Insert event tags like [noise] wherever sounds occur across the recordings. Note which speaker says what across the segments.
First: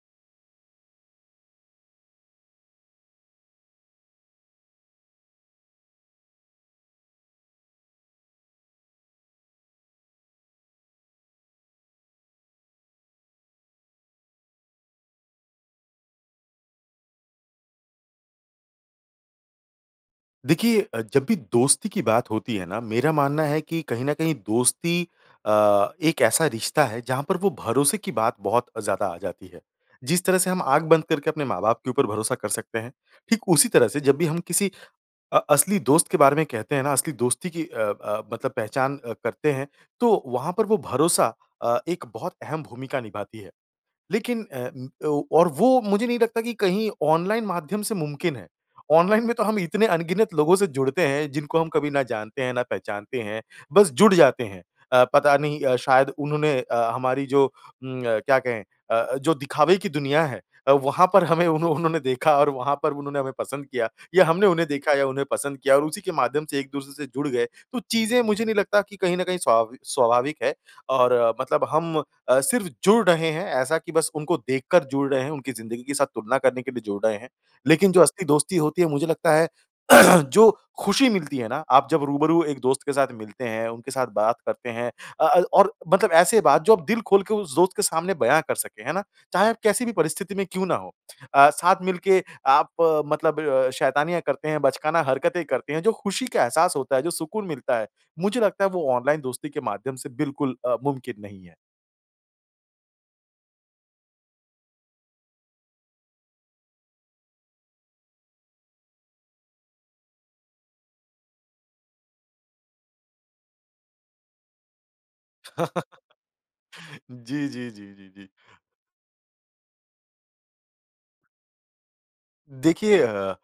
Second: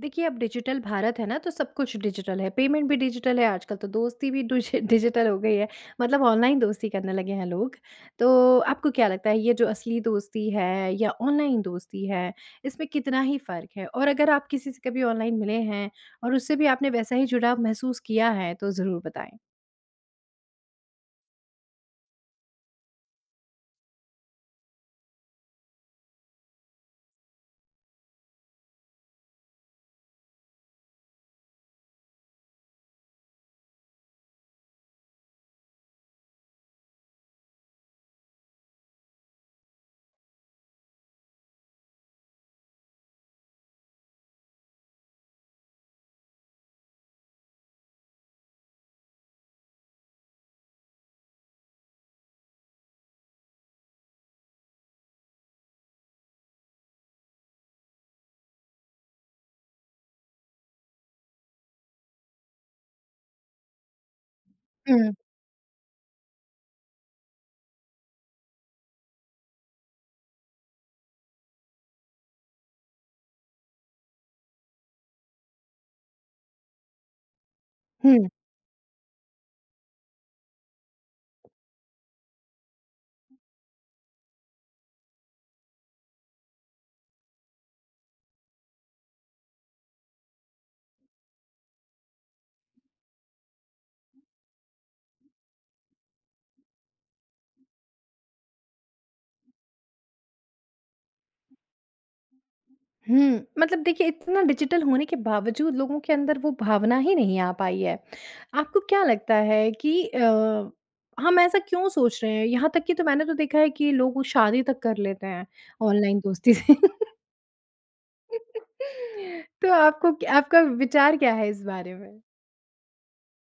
Speaker 1: देखिए, अब डिजिटल भारत है ना, तो सब कुछ डिजिटल है। पेमेंट भी डिजिटल है। आजकल तो दोस्ती भी डूजि डिजिटल हो गई है, मतलब ऑनलाइन दोस्ती करने लगे हैं लोग। तो आपको क्या लगता है, ये जो असली दोस्ती है या ऑनलाइन दोस्ती है, इसमें कितना ही फ़र्क है और अगर आप किसी से कभी ऑनलाइन मिले हैं और उससे भी आपने वैसा ही जुड़ाव महसूस किया है। तो ज़रूर बताएँ?
Speaker 2: देखिए अ, जब भी दोस्ती की बात होती है ना, मेरा मानना है कि कहीं न कहीं दोस्ती अ, एक ऐसा रिश्ता है जहाँ पर वो भरोसे की बात बहुत ज़्यादा आ जाती है। जिस तरह से हम आँख बंद करके अपने माँ-बाप के ऊपर भरोसा कर सकते हैं। ठीक उसी तरह से जब भी हम किसी अ, असली दोस्त के बारे में कहते हैं ना, असली दोस्ती की अ अ, मतलब पहचान अ, करते हैं। तो वहाँ पर वो भरोसा अ, एक बहुत अहम भूमिका निभाती है। लेकिन अ, ओ और वो मुझे नहीं लगता कि कहीं ऑनलाइन माध्यम से मुमकिन है। ऑनलाइन में तो हम इतने अनगिनत लोगों से जुड़ते हैं जिनको हम कभी ना जानते हैं, ना पहचानते हैं, बस जुड़ जाते हैं। अ, पता नहीं अ, शायद उन्होंने अ, हमारी जो उम, क्या कहें अ, जो दिखावे की दुनिया है अ, वहाँ पर हमें उन्हों उन्होंने देखा और वहाँ पर उन्होंने हमें पसंद किया। या हमने उन्हें देखा या
Speaker 1: हुँ।
Speaker 2: उन्हें पसंद किया और उसी के माध्यम से एक-दूसरे से जुड़ गए। तो चीज़ें मुझे नहीं लगता कि कहीं न कहीं स्वविक स्वाभाविक है। और मतलब हम अ, सिर्फ़ जुड़ रहे हैं ऐसा की बस उनको देखकर जुड़ रहे हैं, उनकी ज़िंदगी के साथ तुलना करने के लिए जुड़ रहे हैं। लेकिन जो असली
Speaker 1: हुँ।
Speaker 2: दोस्ती होती है, मुझे लगता है [clears throat] जो ख़ुशी मिलती है ना, आप जब रूबरू एक दोस्त के साथ मिलते हैं, उनके साथ बात करते हैं। अ अ, और मतलब ऐसे बात जो आप दिल खोल के उस दोस्त के सामने बयाँ कर सकें। है ना? चाहे आप कैसी भी परिस्थिति में क्यों ना हों, अ, साथ मिलके आप मतलब शैतानियाँ करते हैं, बचकाना हरकतें करते हैं, जो ख़ुशी का एहसास होता है, जो सुकून मिलता है। मुझे लगता है वो ऑनलाइन दोस्ती के माध्यम से बिल्कुल अ, मुमकिन नहीं है।
Speaker 1: हुँ, मतलब देखिए, इतना डिजिटल होने के बावजूद लोगों के अंदर वो भावना ही नहीं आ पाई है। आपको क्या लगता है कि अ, हम ऐसा क्यों सोच रहे हैं? यहाँ तक कि तो मैंने तो देखा है कि लोग तो शादी तक कर लेते हैं
Speaker 2: [chuckles]
Speaker 1: ऑनलाइन दोस्ती से?
Speaker 2: जी, जी, जी, जी, जी।
Speaker 1: [chuckles] तो आपको क्या आपका विचार क्या है इस बारे में?
Speaker 2: देखिए अ,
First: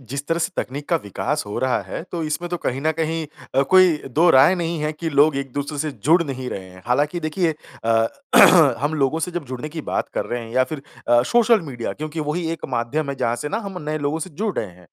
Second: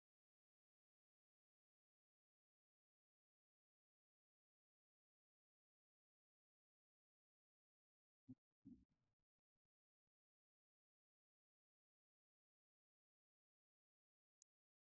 Speaker 2: जिस तरह से तकनीक का विकास हो रहा है, तो इसमें तो कहीं न कहीं अ, कोई दो राय नहीं है कि लोग एक-दूसरे से जुड़ नहीं रहे हैं। हालाँकि देखिए अ, [clears throat] हम लोगों से जब जुड़ने की बात कर रहे हैं या फ़िर अ, सोशल मीडिया, क्योंकि वही एक माध्यम है जहाँ से ना हम नए लोगों से जुड़ रहे हैं।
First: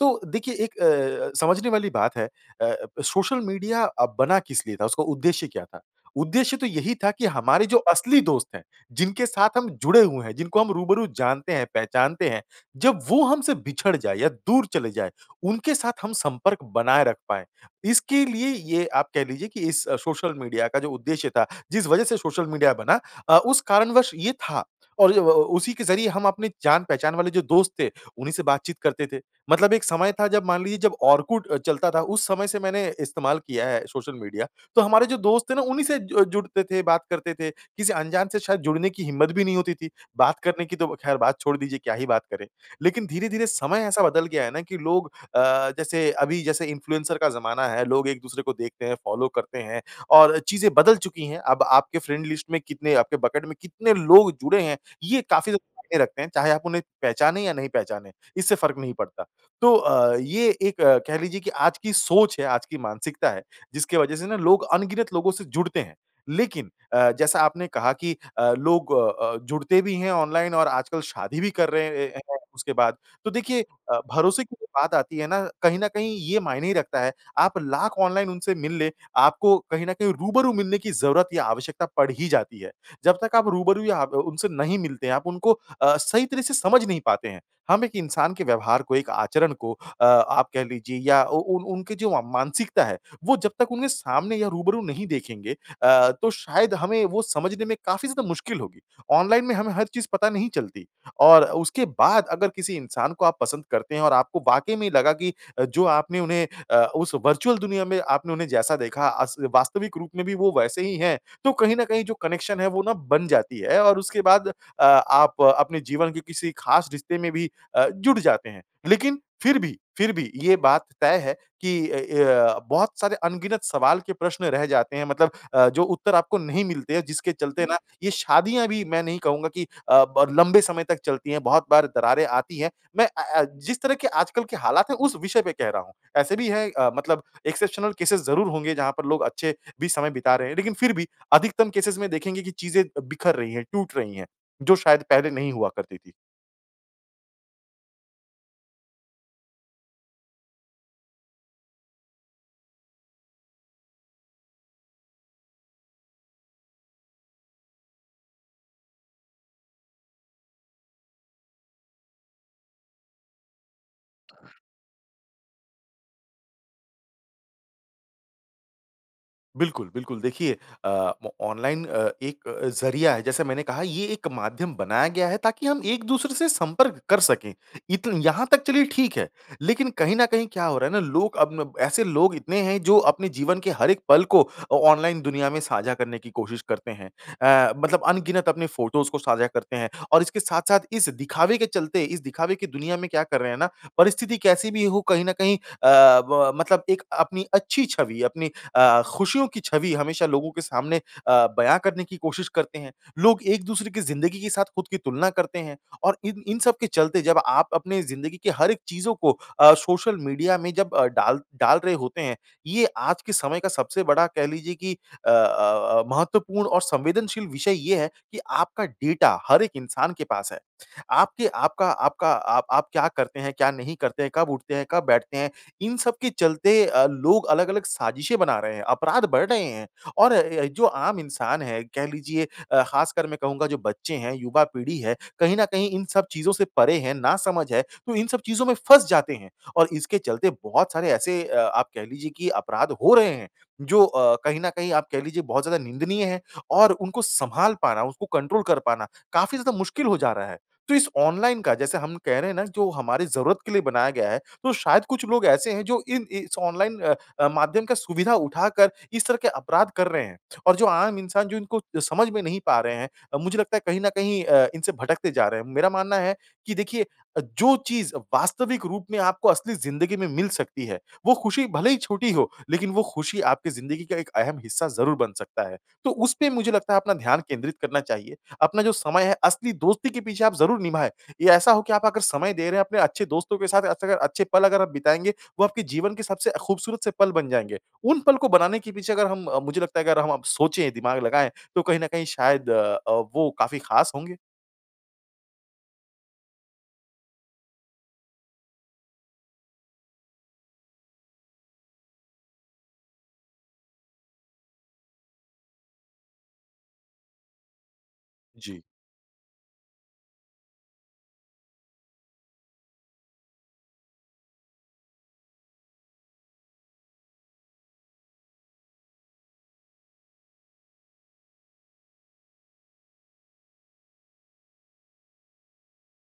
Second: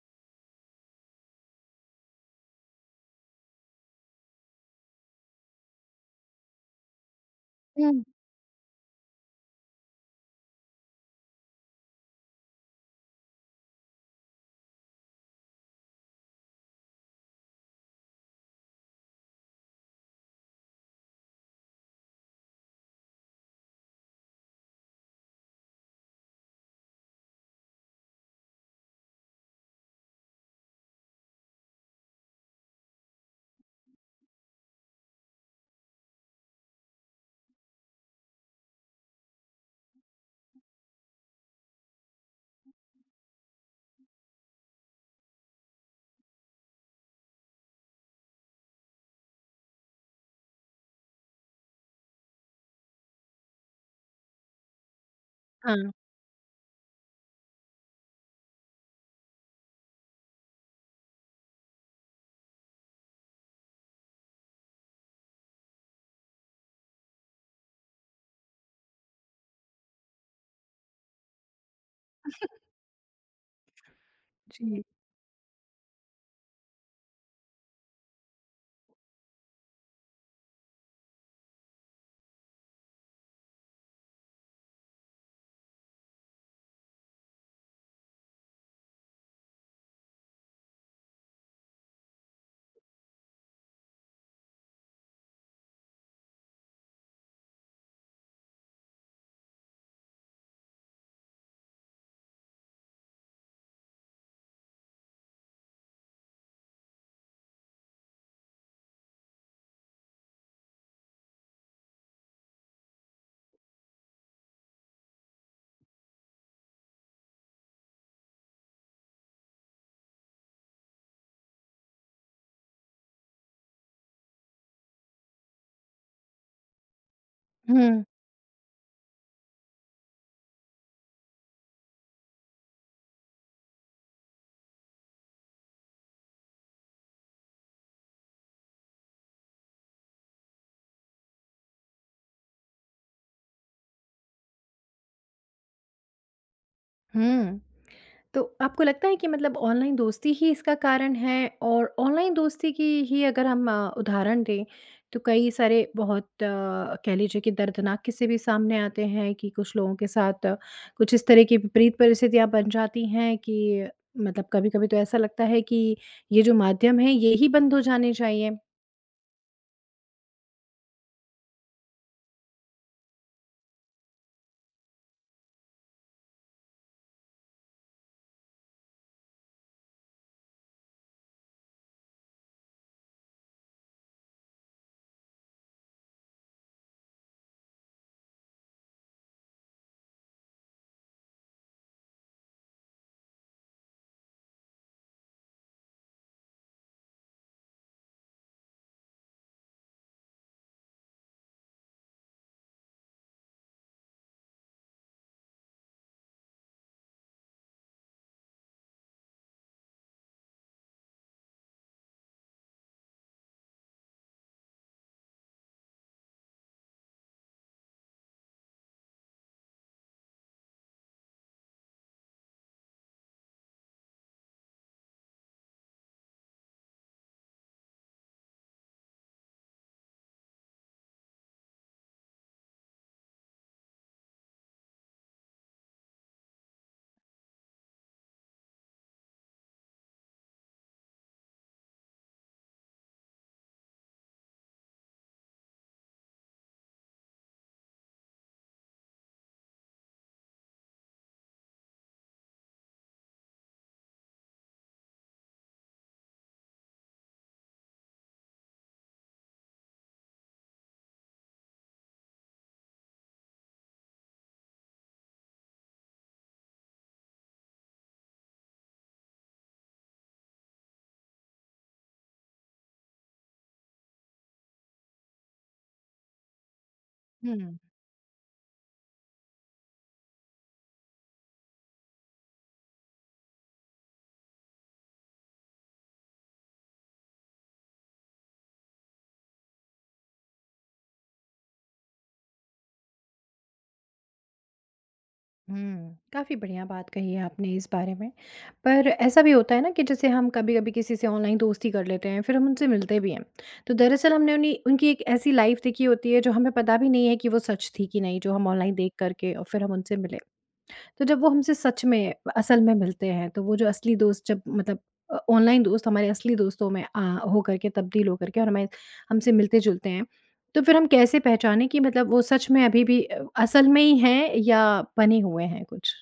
Speaker 2: तो देखिए, एक अ, समझने वाली बात है अ, सोशल मीडिया अ, बना किस लिए था, उसका उद्देश्य क्या था? उद्देश्य तो यही था कि हमारे जो
Speaker 1: हुँ।
Speaker 2: असली दोस्त हैं जिनके साथ हम जुड़े हुए हैं, जिनको हम रूबरू जानते हैं, पहचानते हैं। जब वो हमसे बिछड़ जाए या दूर चले जाए, उनके साथ हम संपर्क बनाए रख पाएँ। इसके लिए ये आप कह लीजिए कि इस सोशल मीडिया का जो उद्देश्य था, जिस वजह से सोशल मीडिया बना अ, उस कारणवश ये था और [unintelligible] ओ उसी के ज़रिए हम अपने जान-पहचान वाले जो दोस्त थे, उन्हीं से बातचीत करते थे। मतलब एक समय था जब मान लीजिए, जब ऑरकुट अ, चलता था, उस समय से मैंने इस्तेमाल किया है सोशल मीडिया। तो हमारे जो दोस्त थे ना, उन्हीं से जु जुड़ते थे, बात करते थे। किसी अनजान से शायद जुड़ने की हिम्मत भी नहीं होती थी बात करने की तो ख़ैर बात छोड़ दीजिए, क्या ही बात करें। लेकिन धीरे-धीरे समय ऐसा बदल गया है ना कि लोग अ, जैसे अभी जैसे इंफ्लुएंसर का ज़माना है। लोग एक-दूसरे को देखते हैं, फ़ॉलो करते हैं और चीज़ें बदल चुकी हैं। अब आपके फ्रेंड लिस्ट में कितने, आपके बकेट में कितने लोग जुड़े हैं, ये काफ़ी ज़्यादा
Speaker 1: हाँ।
Speaker 2: मायने रखते हैं। चाहे आप उन्हें पहचाने या नहीं पहचाने इससे फ़र्क नहीं पड़ता। तो अ, ये एक कह लीजिए कि आज की सोच है, आज की मानसिकता है जिसकी वजह से ना लोग अनगिनत लोगों से जुड़ते हैं। लेकिन अ, जैसा आपने कहा कि अ, लोग अ अ, जुड़ते भी हैं ऑनलाइन और आजकल शादी भी कर रहे ए ए हैं
Speaker 1: [chuckles]
Speaker 2: उसके बाद। तो देखिए अ, भरोसे की
Speaker 1: जी।
Speaker 2: बात आती है ना, कहीं न कहीं ये मायने रखता है, आप लाख ऑनलाइन उनसे मिल ले, आपको कहीं न कहीं रूबरू मिलने की ज़रूरत या आवश्यकता पड़ ही जाती है। जब तक आप रूबरू या आप उनसे नहीं मिलते हैं, आप उनको अ, सही तरह से समझ नहीं पाते हैं। हम एक इंसान के व्यवहार को, एक आचरण को अ, आप कह लीजिए या उ उन उनके जो मानसिकता है, वो जब तक उनके सामने या रूबरू नहीं देखेंगे। अ, तो शायद हमें वो समझने में काफ़ी ज़्यादा मुश्किल होगी ऑनलाइन में हमें हर चीज़ पता नहीं चलती। और उसके बाद अगर किसी इंसान को आप पसंद करते हैं और आपको वाक़ई में लगा कि जो आपने उन्हें अ, उस वर्चुअल दुनिया में आपने उन्हें जैसा देखा अस वास्तविक रूप में भी वो वैसे ही है। तो कहीं न कहीं जो कनेक्शन है, वो ना बन जाती है और उसके बाद अ, आप अपने जीवन के किसी ख़ास रिश्ते में भी अ, जुड़ जाते हैं। लेकिन फ़िर भी फ़िर भी ये बात तय है कि अ, य बहुत सारे अनगिनत सवाल के प्रश्न रह जाते हैं। मतलब अ, जो उत्तर आपको नहीं मिलते हैं, जिसके चलते ना
Speaker 1: हुँ।
Speaker 2: ये शादियाँ भी मैं नहीं कहूँगा कि अ, ब लंबे समय तक चलती हैं, बहुत बार दरारें आती हैं। मैं अ अ, जिस तरह के आजकल के हालात हैं, उस विषय पे कह रहा हूँ। ऐसे भी हैं अ, मतलब एक्सेप्शनल केसेज़ ज़रूर होंगे जहाँ पर लोग अच्छे भी समय बिता रहे हैं। लेकिन फ़िर भी अधिकतम केसेज़ में देखेंगे कि चीज़ें बिखर रही हैं, टूट रही हैं, जो शायद पहले नहीं हुआ करती थी।
Speaker 1: हुँ। तो आपको लगता है कि मतलब ऑनलाइन दोस्ती ही इसका कारण है? और ऑनलाइन दोस्ती की ही अगर हम उदाहरण दें, तो कई सारे बहुत कह लीजिए कि दर्दनाक क़िस्से भी सामने आते हैं कि कुछ लोगों के साथ कुछ इस तरह की विपरीत परिस्थितियाँ बन जाती हैं कि मतलब कभी-कभी तो ऐसा लगता है कि, ये जो माध्यम हैं, ये ही बंद हो जाने चाहिए।
Speaker 2: बिल्कुल, बिल्कुल, देखिए अ, म ऑनलाइन अ, एक अ, ज़रिया है, जैसे मैंने कहा, ये एक माध्यम बनाया गया है, ताकि हम एक-दूसरे से संपर्क कर सकें। इत यहाँ तक, चलिए, ठीक है। लेकिन कहीं न कहीं, क्या हो रहा है ना, लोग अब न ऐसे लोग इतने हैं, जो अपने जीवन के हर एक पल को अ, ऑनलाइन दुनिया में साझा करने की कोशिश करते हैं। अ, मतलब अनगिनत अपने फ़ोटोज़ को साझा करते हैं और इसके साथ-साथ, इस दिखावे के चलते, इस दिखावे की दुनिया में क्या कर रहे हैं ना, परिस्थिति कैसे भी हो, कहीं न कहीं अ, ब मतलब एक अपनी अच्छी छवि, अपनी अ, खुशियों की छवि हमेशा लोगों के सामने अ, बयान करने की कोशिश करते हैं, लोग एक-दूसरे की ज़िंदगी के साथ खुद की तुलना करते हैं और इन इन सब के चलते जब आप अपनी ज़िन्दगी के हर एक चीज़ों को अ, सोशल मीडिया में जब अ, डाल डाल रहे होते हैं, ये आज के समय का, सबसे बड़ा कह लीजिए कि अ अ अ, महत्वपूर्ण और संवेदनशील विषय ये है कि आपका डेटा, हर एक इंसान के पास है। आपके आपका आपका आप आप क्या करते हैं, क्या नहीं करते हैं, कब उठते हैं, कब बैठते हैं, इन सब के चलते अ, लोग अलग-अलग साज़िशें बना रहे हैं, अपराध बढ़ रहे हैं, और अ, य जो आम इंसान है, कह लीजिए अ, खासकर मैं कहूँगा जो बच्चे हैं, युवा पीढ़ी है, कहीं न कहीं इन सब चीज़ों से परे हैं नासमझ है, तो इन सब चीज़ों में फँस जाते हैं और इसके चलते बहुत सारे ऐसे अ, आप कह लीजिए कि अपराध हो रहे हैं, जो अ, कहीं न कहीं आप कह लीजिए, बहुत ज़्यादा निंदनीय है और उनको संभाल पाना, उसको कंट्रोल कर पाना, काफ़ी ज़्यादा मुश्किल हो जा रहा है। तो इस ऑनलाइन का जैसे हम कह रहे हैं ना जो हमारी ज़रूरत के लिए बनाया गया है, तो शायद कुछ लोग ऐसे हैं, जो इन इस ऑनलाइन अ, माध्यम का सुविधा उठाकर, इस तरह के अपराध कर रहे हैं। और जो आम इंसान, जो इनको समझ में नहीं पा रहे हैं अ, मुझे लगता है, कहीं न कहीं अ, इनसे भटकते जा रहे हैं, मेरा मानना है कि देखिए अ, जो चीज़ वास्तविक रूप में आपको असली ज़िंदगी में मिल सकती है वो खुशी भले ही छोटी हो, लेकिन वो खुशी आपके ज़िंदगी का एक अहम हिस्सा ज़रूर बन सकता है। तो उसपे मुझे लगता है अपना ध्यान केंद्रित
Speaker 1: हुँ।
Speaker 2: करना चाहिए। अपना जो समय है असली दोस्ती के पीछे आप ज़रूर निभाएँ या ऐसा हो कि आप अगर समय दे रहे हैं अपने अच्छे दोस्तों के साथ ऐसे अगर अच्छे पल अगर आप बिताएँगे, वह आपके जीवन के सबसे ख़ूबसूरत से पल बन जाएँगे। उन पल को बनाने के पीछे अगर हम अ, मुझे लगता है कि अगर हम अब सोचें, दिमाग लगाएँ, तो कहीं न कहीं शायद अ, वो काफ़ी खास होंगे।
Speaker 1: हुँ, काफ़ी बढ़िया बात कही है आपने इस बारे में, पर ऐसा भी होता है ना कि जैसे हम कभी-कभी किसी से ऑनलाइन दोस्ती कर लेते हैं फ़िर हम उनसे मिलते भी हैं। तो दरअसल हमने उन्हीं उनकी एक ऐसी लाइफ़ देखी होती है जो हमें पता भी नहीं है कि वो सच थी कि नहीं जो हम
Speaker 2: जी।
Speaker 1: ऑनलाइन देख कर के और फ़िर हम उनसे मिले। तो जब वो हमसे सच में व असल में मिलते हैं, तो वो जो असली दोस्त जब मतलब अ, ऑनलाइन दोस्त हमारे असली दोस्तों में आ हो कर के तब्दील हो कर के और हमें हमसे मिलते-जुलते हैं। तो फ़िर हम कैसे पहचाने कि मतलब वो सच में अभी-भी अ असल में ही है या बने हुए हैं कुछ?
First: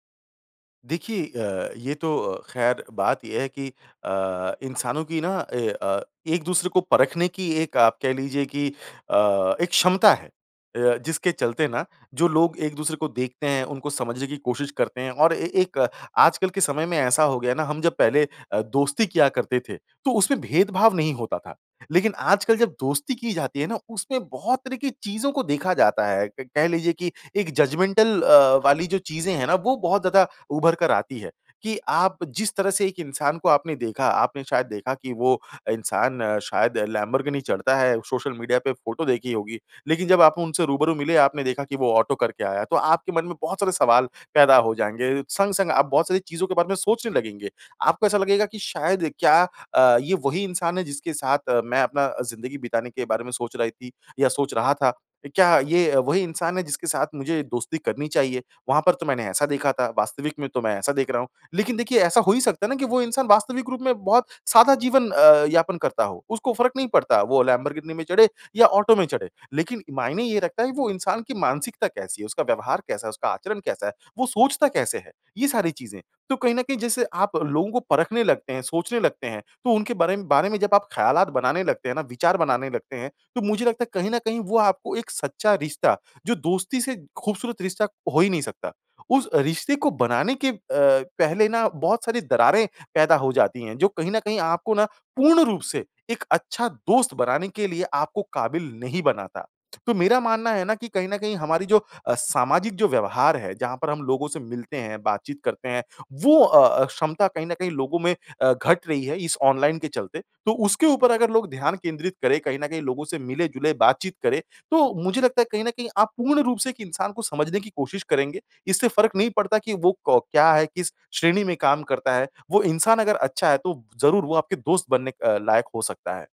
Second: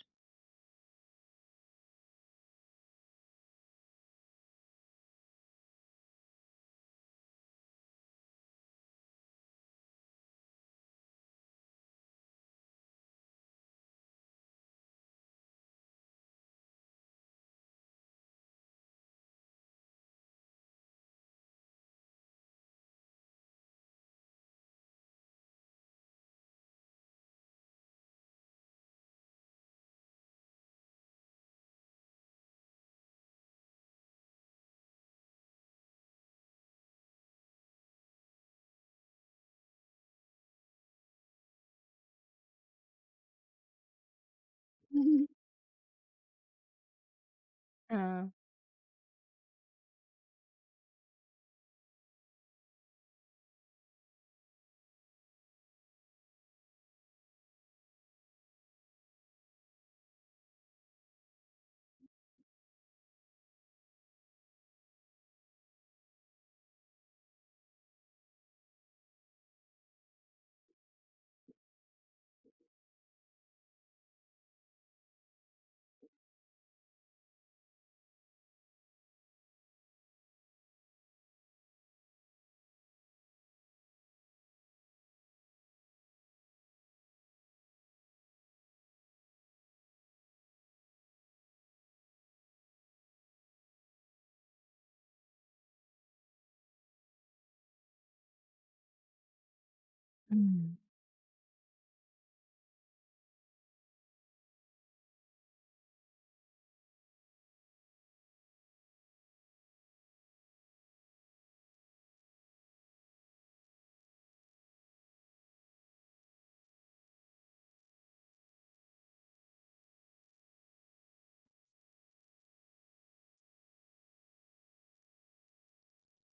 Speaker 2: देखिए अ, ये तो अ, ख़ैर बात ये है कि अ, इंसानों की ना ए अ, एक-दूसरे को परख़ने की एक आप कह लीजिए कि अ, एक क्षमता है। अ, जिसके चलते ना जो लोग एक-दूसरे को देखते हैं उनको समझने की कोशिश करते हैं और ए एक आजकल के समय में ऐसा हो गया है ना हम जब पहले अ, दोस्ती किया करते थे, तो उसमें भेदभाव नहीं होता था। लेक़िन आजकल जब दोस्ती की जाती है ना उसमें बहुत तरह की चीज़ों को देखा जाता है क कह लीजिए कि एक जजमेंटल अ, वाली जो चीज़ें हैं ना वो बहुत ज़्यादा उभर कर आती हैं, कि आप जिस तरह से एक इंसान को आपने देखा आपने शायद देखा कि वो इंसान शायद लैम्बोर्गिनी चढ़ता है सोशल मीडिया पे फ़ोटो देखी होगी। लेकिन जब आप उनसे रूबरू मिले आपने देखा कि वो ऑटो करके आया है तो आपके मन में बहुत सारे सवाल पैदा हो जाएँगे,
Speaker 1: [chuckles]
Speaker 2: संग-संग आप बहुत सारी चीज़ों के बारे में सोचने लगेंगे। आपको ऐसा
Speaker 1: हाँ।
Speaker 2: लगेगा कि शायद क्या अ, ये वही इंसान है जिसके साथ मैं अपना अ, ज़िंदगी बिताने के बारे में सोच रही थी या सोच रहा था। अ, क्या ये वही इंसान है जिसके साथ मुझे दोस्ती करनी चाहिए? वहाँ पर तो मैंने ऐसा देखा था, वास्तविक में तो मैं ऐसा देख रहा हूँ। लेक़िन देखिए ऐसा हो ही सकता है ना कि वो इंसान वास्तविक रूप में बहुत सादा जीवन अ, यापन करता हो। उसको फ़र्क नहीं पड़ता वो लैम्बोर्गिनी में चढ़े या ऑटो में चढ़े, लेक़िन मायने ये रखता है कि वो इंसान की मानसिकता कैसी है? उसका व्यवहार कैसा है? उसका आचरण कैसा है? वो सोचता कैसे है? ये सारी चीज़ें। तो कहीं न कहीं जैसे आप लोगों को परख़ने लगते हैं सोचने लगते हैं तो उनके बारे में बारे में जब आप ख़यालात बनाने लगते हैं ना विचार बनाने लगते हैं, तो मुझे लगता है कहीं न कहीं वो आपको एक सच्चा रिश्ता जो दोस्ती से ख़ूबसूरत रिश्ता हो ही नहीं सकता। उस रिश्ते को बनाने के अ, पहले ना बहुत सारी दरारें पैदा हो जाती हैं जो कहीं न कहीं आपको ना, पूर्ण रूप से एक अच्छा दोस्त बनाने के लिए आपको काबिल नहीं बनाता। तो मेरा मानना है ना
Speaker 1: हुँ।
Speaker 2: कि कहीं न कहीं हमारी जो अ, सामाजिक जो व्यवहार है, जहाँ पर हम लोगों से मिलते हैं बातचीत करते हैं वो अ अ, क्षमता कहीं न कहीं लोगों में अ, घट रही है इस ऑनलाइन के चलते, तो उसके ऊपर अगर लोग ध्यान केंद्रित करें कहीं न कहीं लोगों से मिले-जुले बातचीत करें, तो मुझे लगता है कहीं न कहीं आप पूर्ण रूप से एक इंसान को समझने की कोशिश करेंगे। इससे फ़र्क नहीं पड़ता कि वो को क्या है किस श्रेणी में काम करता है, वो इंसान अगर अच्छा है तो ज़रूर वो आपके दोस्त बनने अ, लायक हो सकता है।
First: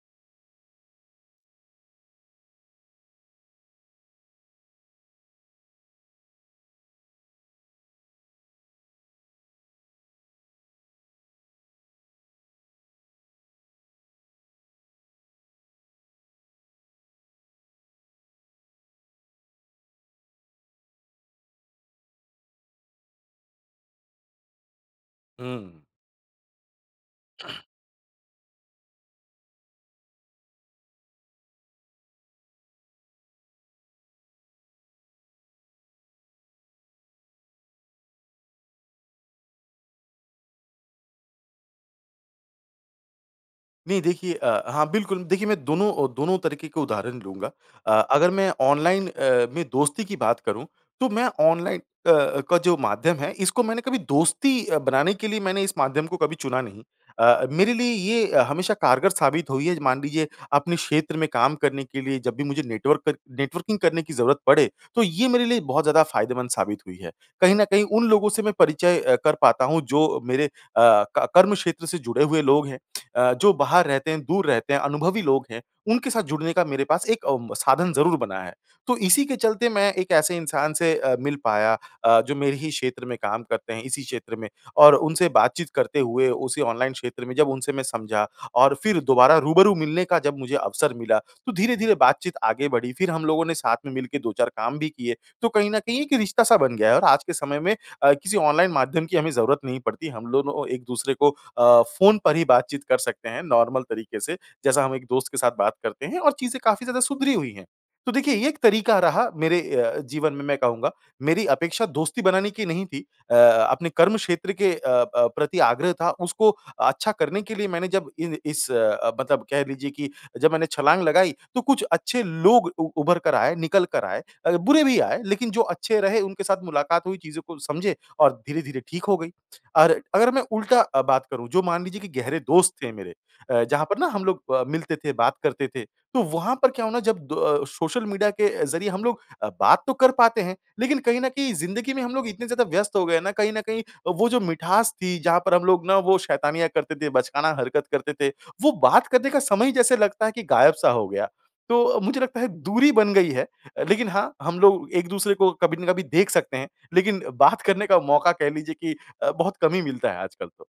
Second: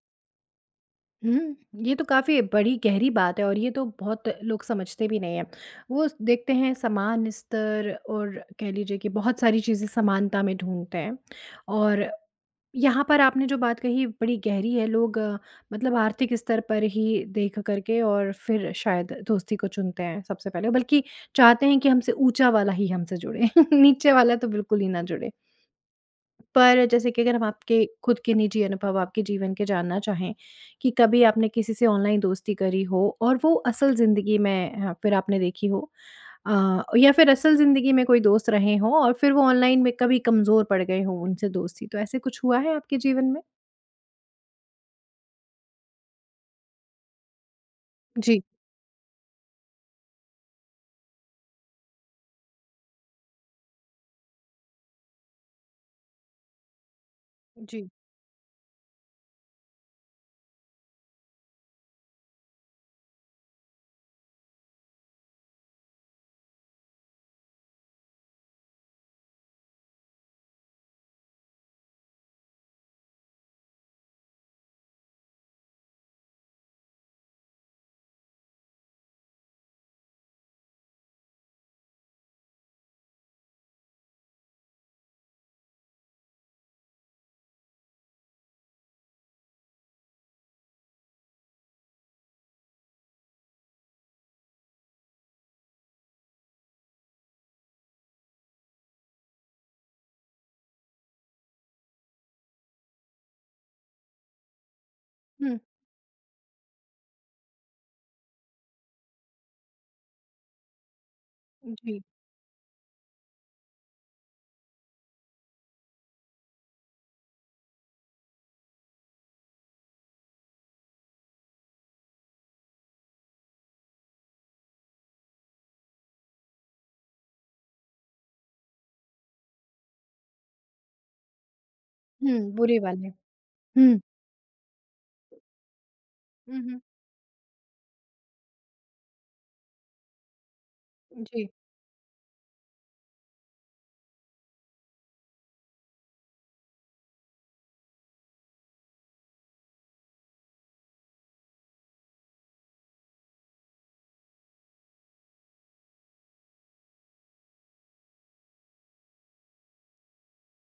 Speaker 1: हुँ, ये तो काफ़ी बड़ी गहरी बात है और ये तो बहुत लोग समझते भी नहीं हैं, वो देखते हैं समान स्तर और कह लीजिए कि बहुत सारी चीज़ें समानता में ढूँढते हैं। और यहाँ पर आपने जो बात कही बड़ी गहरी है लोग मतलब आर्थिक स्तर पर ही देख कर के और फ़िर शायद दोस्ती को चुनते हैं सबसे पहले। बल्कि चाहते हैं कि हमसे ऊँचा वाला ही हम से जुड़े [chuckles] नीचे वाला तो बिल्कुल ही ना जुड़े।
Speaker 2: हुँ।
Speaker 1: पर जैसे कि अगर हम आपके ख़ुद के निजी अनुभव आपके जीवन के जानना चाहें, कि कभी आपने किसी से ऑनलाइन दोस्ती करी हो और वो असल ज़िंदगी में अ, फ़िर आपने देखी हो अ, या फ़िर असल ज़िंदगी में कोई दोस्त रहें हों और फ़िर वो ऑनलाइन में कभी कमज़ोर पड़ गए हों उनसे दोस्ती, तो ऐसे कुछ हुआ है आपके जीवन में?
Speaker 2: नहीं देखिए, अ, हाँ बिल्कुल। देखिए, मैं दोनों अ, दोनों तरीक़े के उदाहरण लूँगा अ, अगर
Speaker 1: जी।
Speaker 2: मैं ऑनलाइन अ, में दोस्ती की बात करूँ, तो मैं ऑनलाइन अ अ, का जो माध्यम है इसको मैंने कभी दोस्ती अ, बनाने के लिए मैंने इस माध्यम को कभी चुना नहीं। अ, मेरे
Speaker 1: जी।
Speaker 2: लिए ये हमेशा कारगर साबित हुई है मान लीजिए अपने क्षेत्र में काम करने के लिए जब भी मुझे नेटवर्कर नेटवर्किंग करने की ज़रूरत पड़े, तो ये मेरे लिए बहुत ज़्यादा फ़ायदेमंद साबित हुई है कहीं न कहीं उन लोगों से मैं परिचय अ, कर पाता हूँ जो मेरे अ, क कर्मक्षेत्र से जुड़े हुए लोग हैं। अ, जो बाहर रहते हैं, दूर रहते हैं, अनुभवी लोग हैं, उनके साथ जुड़ने का मेरे पास एक अम, साधन ज़रूर बना है। तो इसी के चलते मैं एक ऐसे इंसान से अ, मिल पाया अ, जो मेरे ही क्षेत्र में काम करते हैं इसी क्षेत्र में और उनसे बातचीत करते हुए उसी ऑनलाइन क्षेत्र में जब उनसे मैं समझा और फ़िर दोबारा रूबरू मिलने का जब मुझे अवसर मिला, तो धीरे-धीरे बातचीत आगे बढ़ी। फ़िर हम लोगों ने साथ में मिलके 2-4 काम भी किए, तो कहीं न कहीं एक रिश्ता-सा बन गया है और आज के समय में अ, किसी ऑनलाइन माध्यम की हमें ज़रूरत नहीं पड़ती हम दोनों एक-दूसरे को अ, फ़ोन पर ही बातचीत कर सकते हैं नॉर्मल तरीक़े से, जैसा हम 1 दोस्त के साथ
Speaker 1: हुँ।
Speaker 2: बात करते हैं और चीज़ें काफ़ी ज़्यादा सुधरी हुई हैं। तो देखिए ये 1 तरीक़ा रहा मेरे अ, जीवन में मैं कहूँगा, मेरी
Speaker 1: उ
Speaker 2: अपेक्षा
Speaker 1: जी।
Speaker 2: दोस्ती बनाने की नहीं थी अ अपने कर्मक्षेत्र के अ अ, प्रति आग्रह था उसको अच्छा करने के लिए मैंने जब इन इस अ, मतलब कह लीजिए कि जब मैंने छलाँग लगाई तो कुछ अच्छे लोग उ उभर कर आए, निकल कर आए अ, बुरे भी आए लेक़िन जो अच्छे रहे उनके साथ मुलाक़ात हुई चीज़ों को समझे और धीरे-धीरे ठीक हो गई। और अगर मैं उल्टा अ, बात करूँ जो मान लीजिए कि गहरे
Speaker 1: हुँ,
Speaker 2: दोस्त
Speaker 1: बुरी
Speaker 2: थे
Speaker 1: वाली।
Speaker 2: मेरे अ, जहाँ पर
Speaker 1: हुँ।
Speaker 2: ना हम लोग अ, मिलते थे, बात करते थे, तो वहाँ
Speaker 1: हुँ,
Speaker 2: पर
Speaker 1: हुँ।
Speaker 2: क्या हुआ ना जब द सोशल मीडिया के ज़रिए हम लोग अ, बात तो कर पाते हैं, लेक़िन कहीं न
Speaker 1: जी।
Speaker 2: कहीं ज़िंदगी में हम लोग इतने ज़्यादा व्यस्त हो गए हैं ना कहीं न कहीं वो जो मिठास थी जहाँ पर हम लोग ना वो शैतानियाँ करते थे, बचकाना हरक़त करते थे, वो बात करने का समय ही जैसे लगता है कि गायब-सा हो गया। तो मुझे लगता है दूरी बन गई है, लेक़िन हाँ, हम लोग एक-दूसरे को कभी न कभी देख सकते हैं, लेक़िन बात करने का मौक़ा कह लीजिए कि अ, बहुत कम ही मिलता है आजकल तो।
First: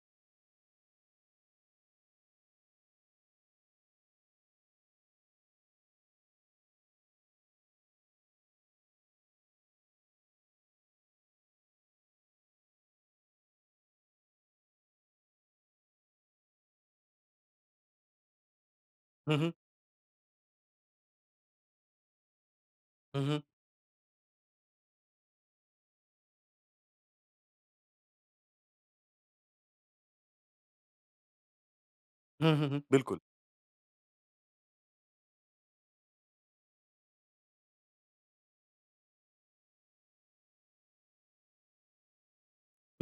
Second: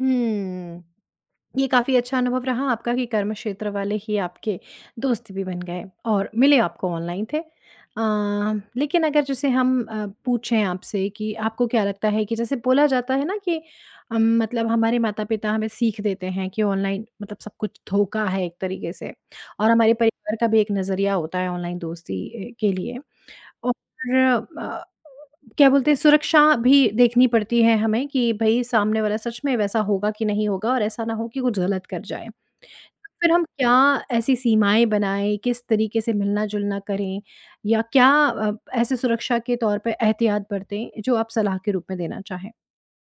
Speaker 1: हुँ, ये काफ़ी अच्छा अनुभव रहा आपका कि कर्मक्षेत्र वाले ही आपके दोस्त भी बन और मिले आपको ऑनलाइन थे। अ, लेक़िन अगर जैसे हम अ, पूछे आपसे कि आपको क्या लगता है कि जैसे बोला जाता है ना कि अम, मतलब हमारे माता-पिता हमें सीख देते हैं कि ऑनलाइन मतलब सब कुछ धोखा है एक तरीक़े से
Speaker 2: हुँ, हुँ।
Speaker 1: और हमारे परिवार का भी एक नज़रिया होता है ऑनलाइन दोस्ती ए के लिए
Speaker 2: हुँ, हुँ।
Speaker 1: और फ़िर अ, क्या बोलते हैं सुरक्षा भी देखनी पड़ती है हमें कि भई, सामने वाला सच में वैसा होगा कि नहीं होगा और ऐसा ना हो कि कुछ ग़लत कर जाए, तो
Speaker 2: हुँ, हुँ, हुँ। बिल्कुल।
Speaker 1: फ़िर हम क्या ऐसी सीमाएँ बनाएँ किस तरीक़े से मिलना-जुलना करें या क्या अ, ऐसे सुरक्षा के तौर पे एहतियात बरतें? जो आप सलाह के रूप में देना चाहें।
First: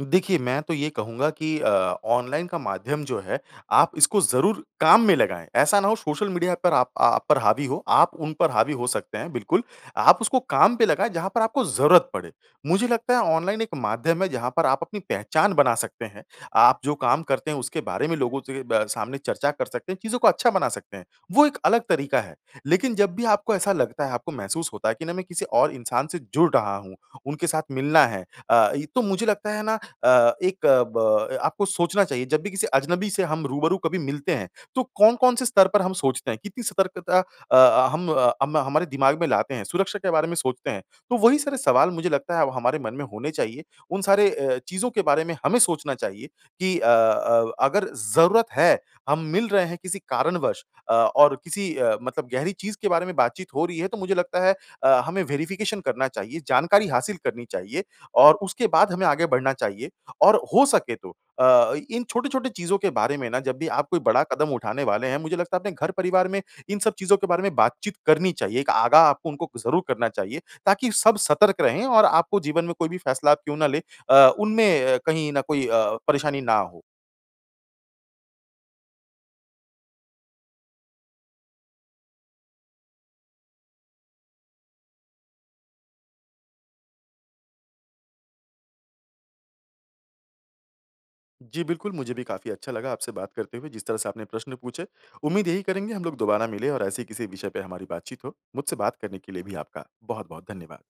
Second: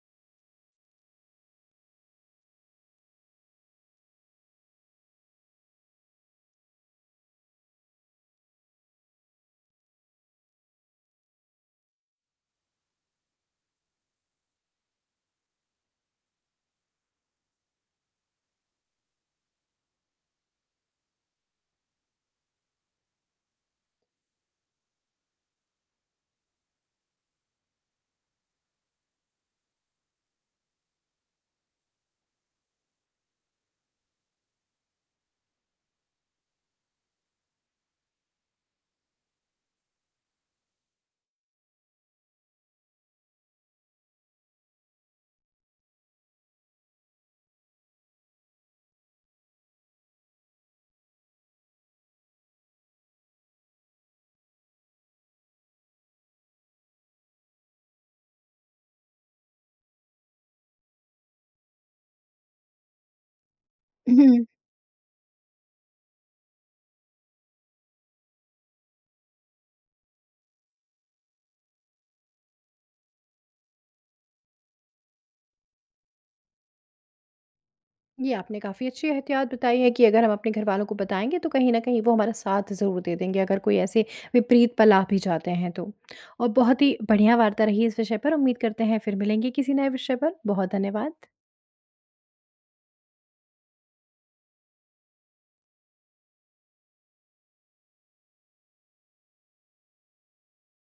Speaker 2: देखिए, मैं तो ये कहूँगा कि अ ऑनलाइन का माध्यम जो है, आप इसको ज़रूर काम में लगाएँ, ऐसा ना हो सोशल मीडिया पर आप अ, आप पर हावी हो, आप उन पर हावी हो सकते हैं बिल्कुल। आप उसको काम पे लगाएँ जहाँ पर आपको ज़रूरत पड़े। मुझे लगता है ऑनलाइन एक माध्यम है जहाँ पर आप अपनी पहचान बना सकते हैं, आप जो काम करते हैं उसके बारे में लोगों से ब सामने चर्चा कर सकते हैं चीज़ों को अच्छा बना सकते हैं, वो एक अलग तरीक़ा है। लेक़िन जब भी आपको ऐसा लगता है, आपको महसूस होता है कि ना मैं किसी और और इंसान से जुड़ रहा हूँ, उनके साथ मिलना है अ, इ तो मुझे लगता है ना अ, एक अ, ब आपको सोचना चाहिए जब भी किसी अजनबी से हम रूबरू कभी मिलते हैं, तो कौन-कौन से स्तर पर हम सोचते हैं कितनी सतर्कता अ अ, हम अ, हम हम हमारे दिमाग में लाते हैं सुरक्षा के बारे में सोचते हैं, तो वही सारे सवाल मुझे लगता है अब हमारे मन में होने चाहिए, उन सारे अ, चीज़ों के बारे में हमें सोचना चाहिए कि अ अ अगर ज़रूरत है, हम मिल रहे हैं किसी कारणवश अ, और किसी अ, मतलब गहरी चीज़ के बारे में बातचीत हो रही है तो मुझे लगता है अ, हमें वेरिफ़िकेशन करना चाहिए, जानकारी हासिल करनी चाहिए और उसके बाद हमें आगे बढ़ना चाहिए। और हो सके तो अ, इन छोटे-छोटे चीज़ों के बारे में ना जब भी आप कोई बड़ा
Speaker 1: उहुँ।
Speaker 2: कदम उठाने वाले हैं मुझे लगता है अपने घर परिवार में इन सब चीज़ों के बारे में बातचीत करनी चाहिए एक आगाह आपको उनको ज़रूर करना चाहिए, ताकि सब सतर्क रहें और आपको जीवन में कोई भी फ़ैसला आप क्यों ना ले अ, उनमें अ, कहीं न कोई अ, परेशानी ना हो।
Speaker 1: ये आपने काफ़ी अच्छी एहतियात बताई है कि अगर हम अपने घरवालों को बताएँगे तो कहीं न कहीं वो हमारा साथ ज़रूर दे देंगे अगर कोई ऐसे विपरीत पल आ भी जाते हैं तो। और बहुत ही बढ़िया वार्ता रही इस विषय पर उम्मीद करते हैं फ़िर मिलेंगे किसी नए विषय पर, बहुत धन्यवाद।
Speaker 2: जी बिल्कुल, मुझे भी काफ़ी अच्छा लगा आपसे बात करते हुए जिस तरह से आपने प्रश्न पूछे, उम्मीद यही करेंगे हम लोग दोबारा मिले और ऐसे ही किसी विषय पे हमारी बातचीत हो। मुझसे बात करने के लिए भी आपका बहुत-बहुत धन्यवाद।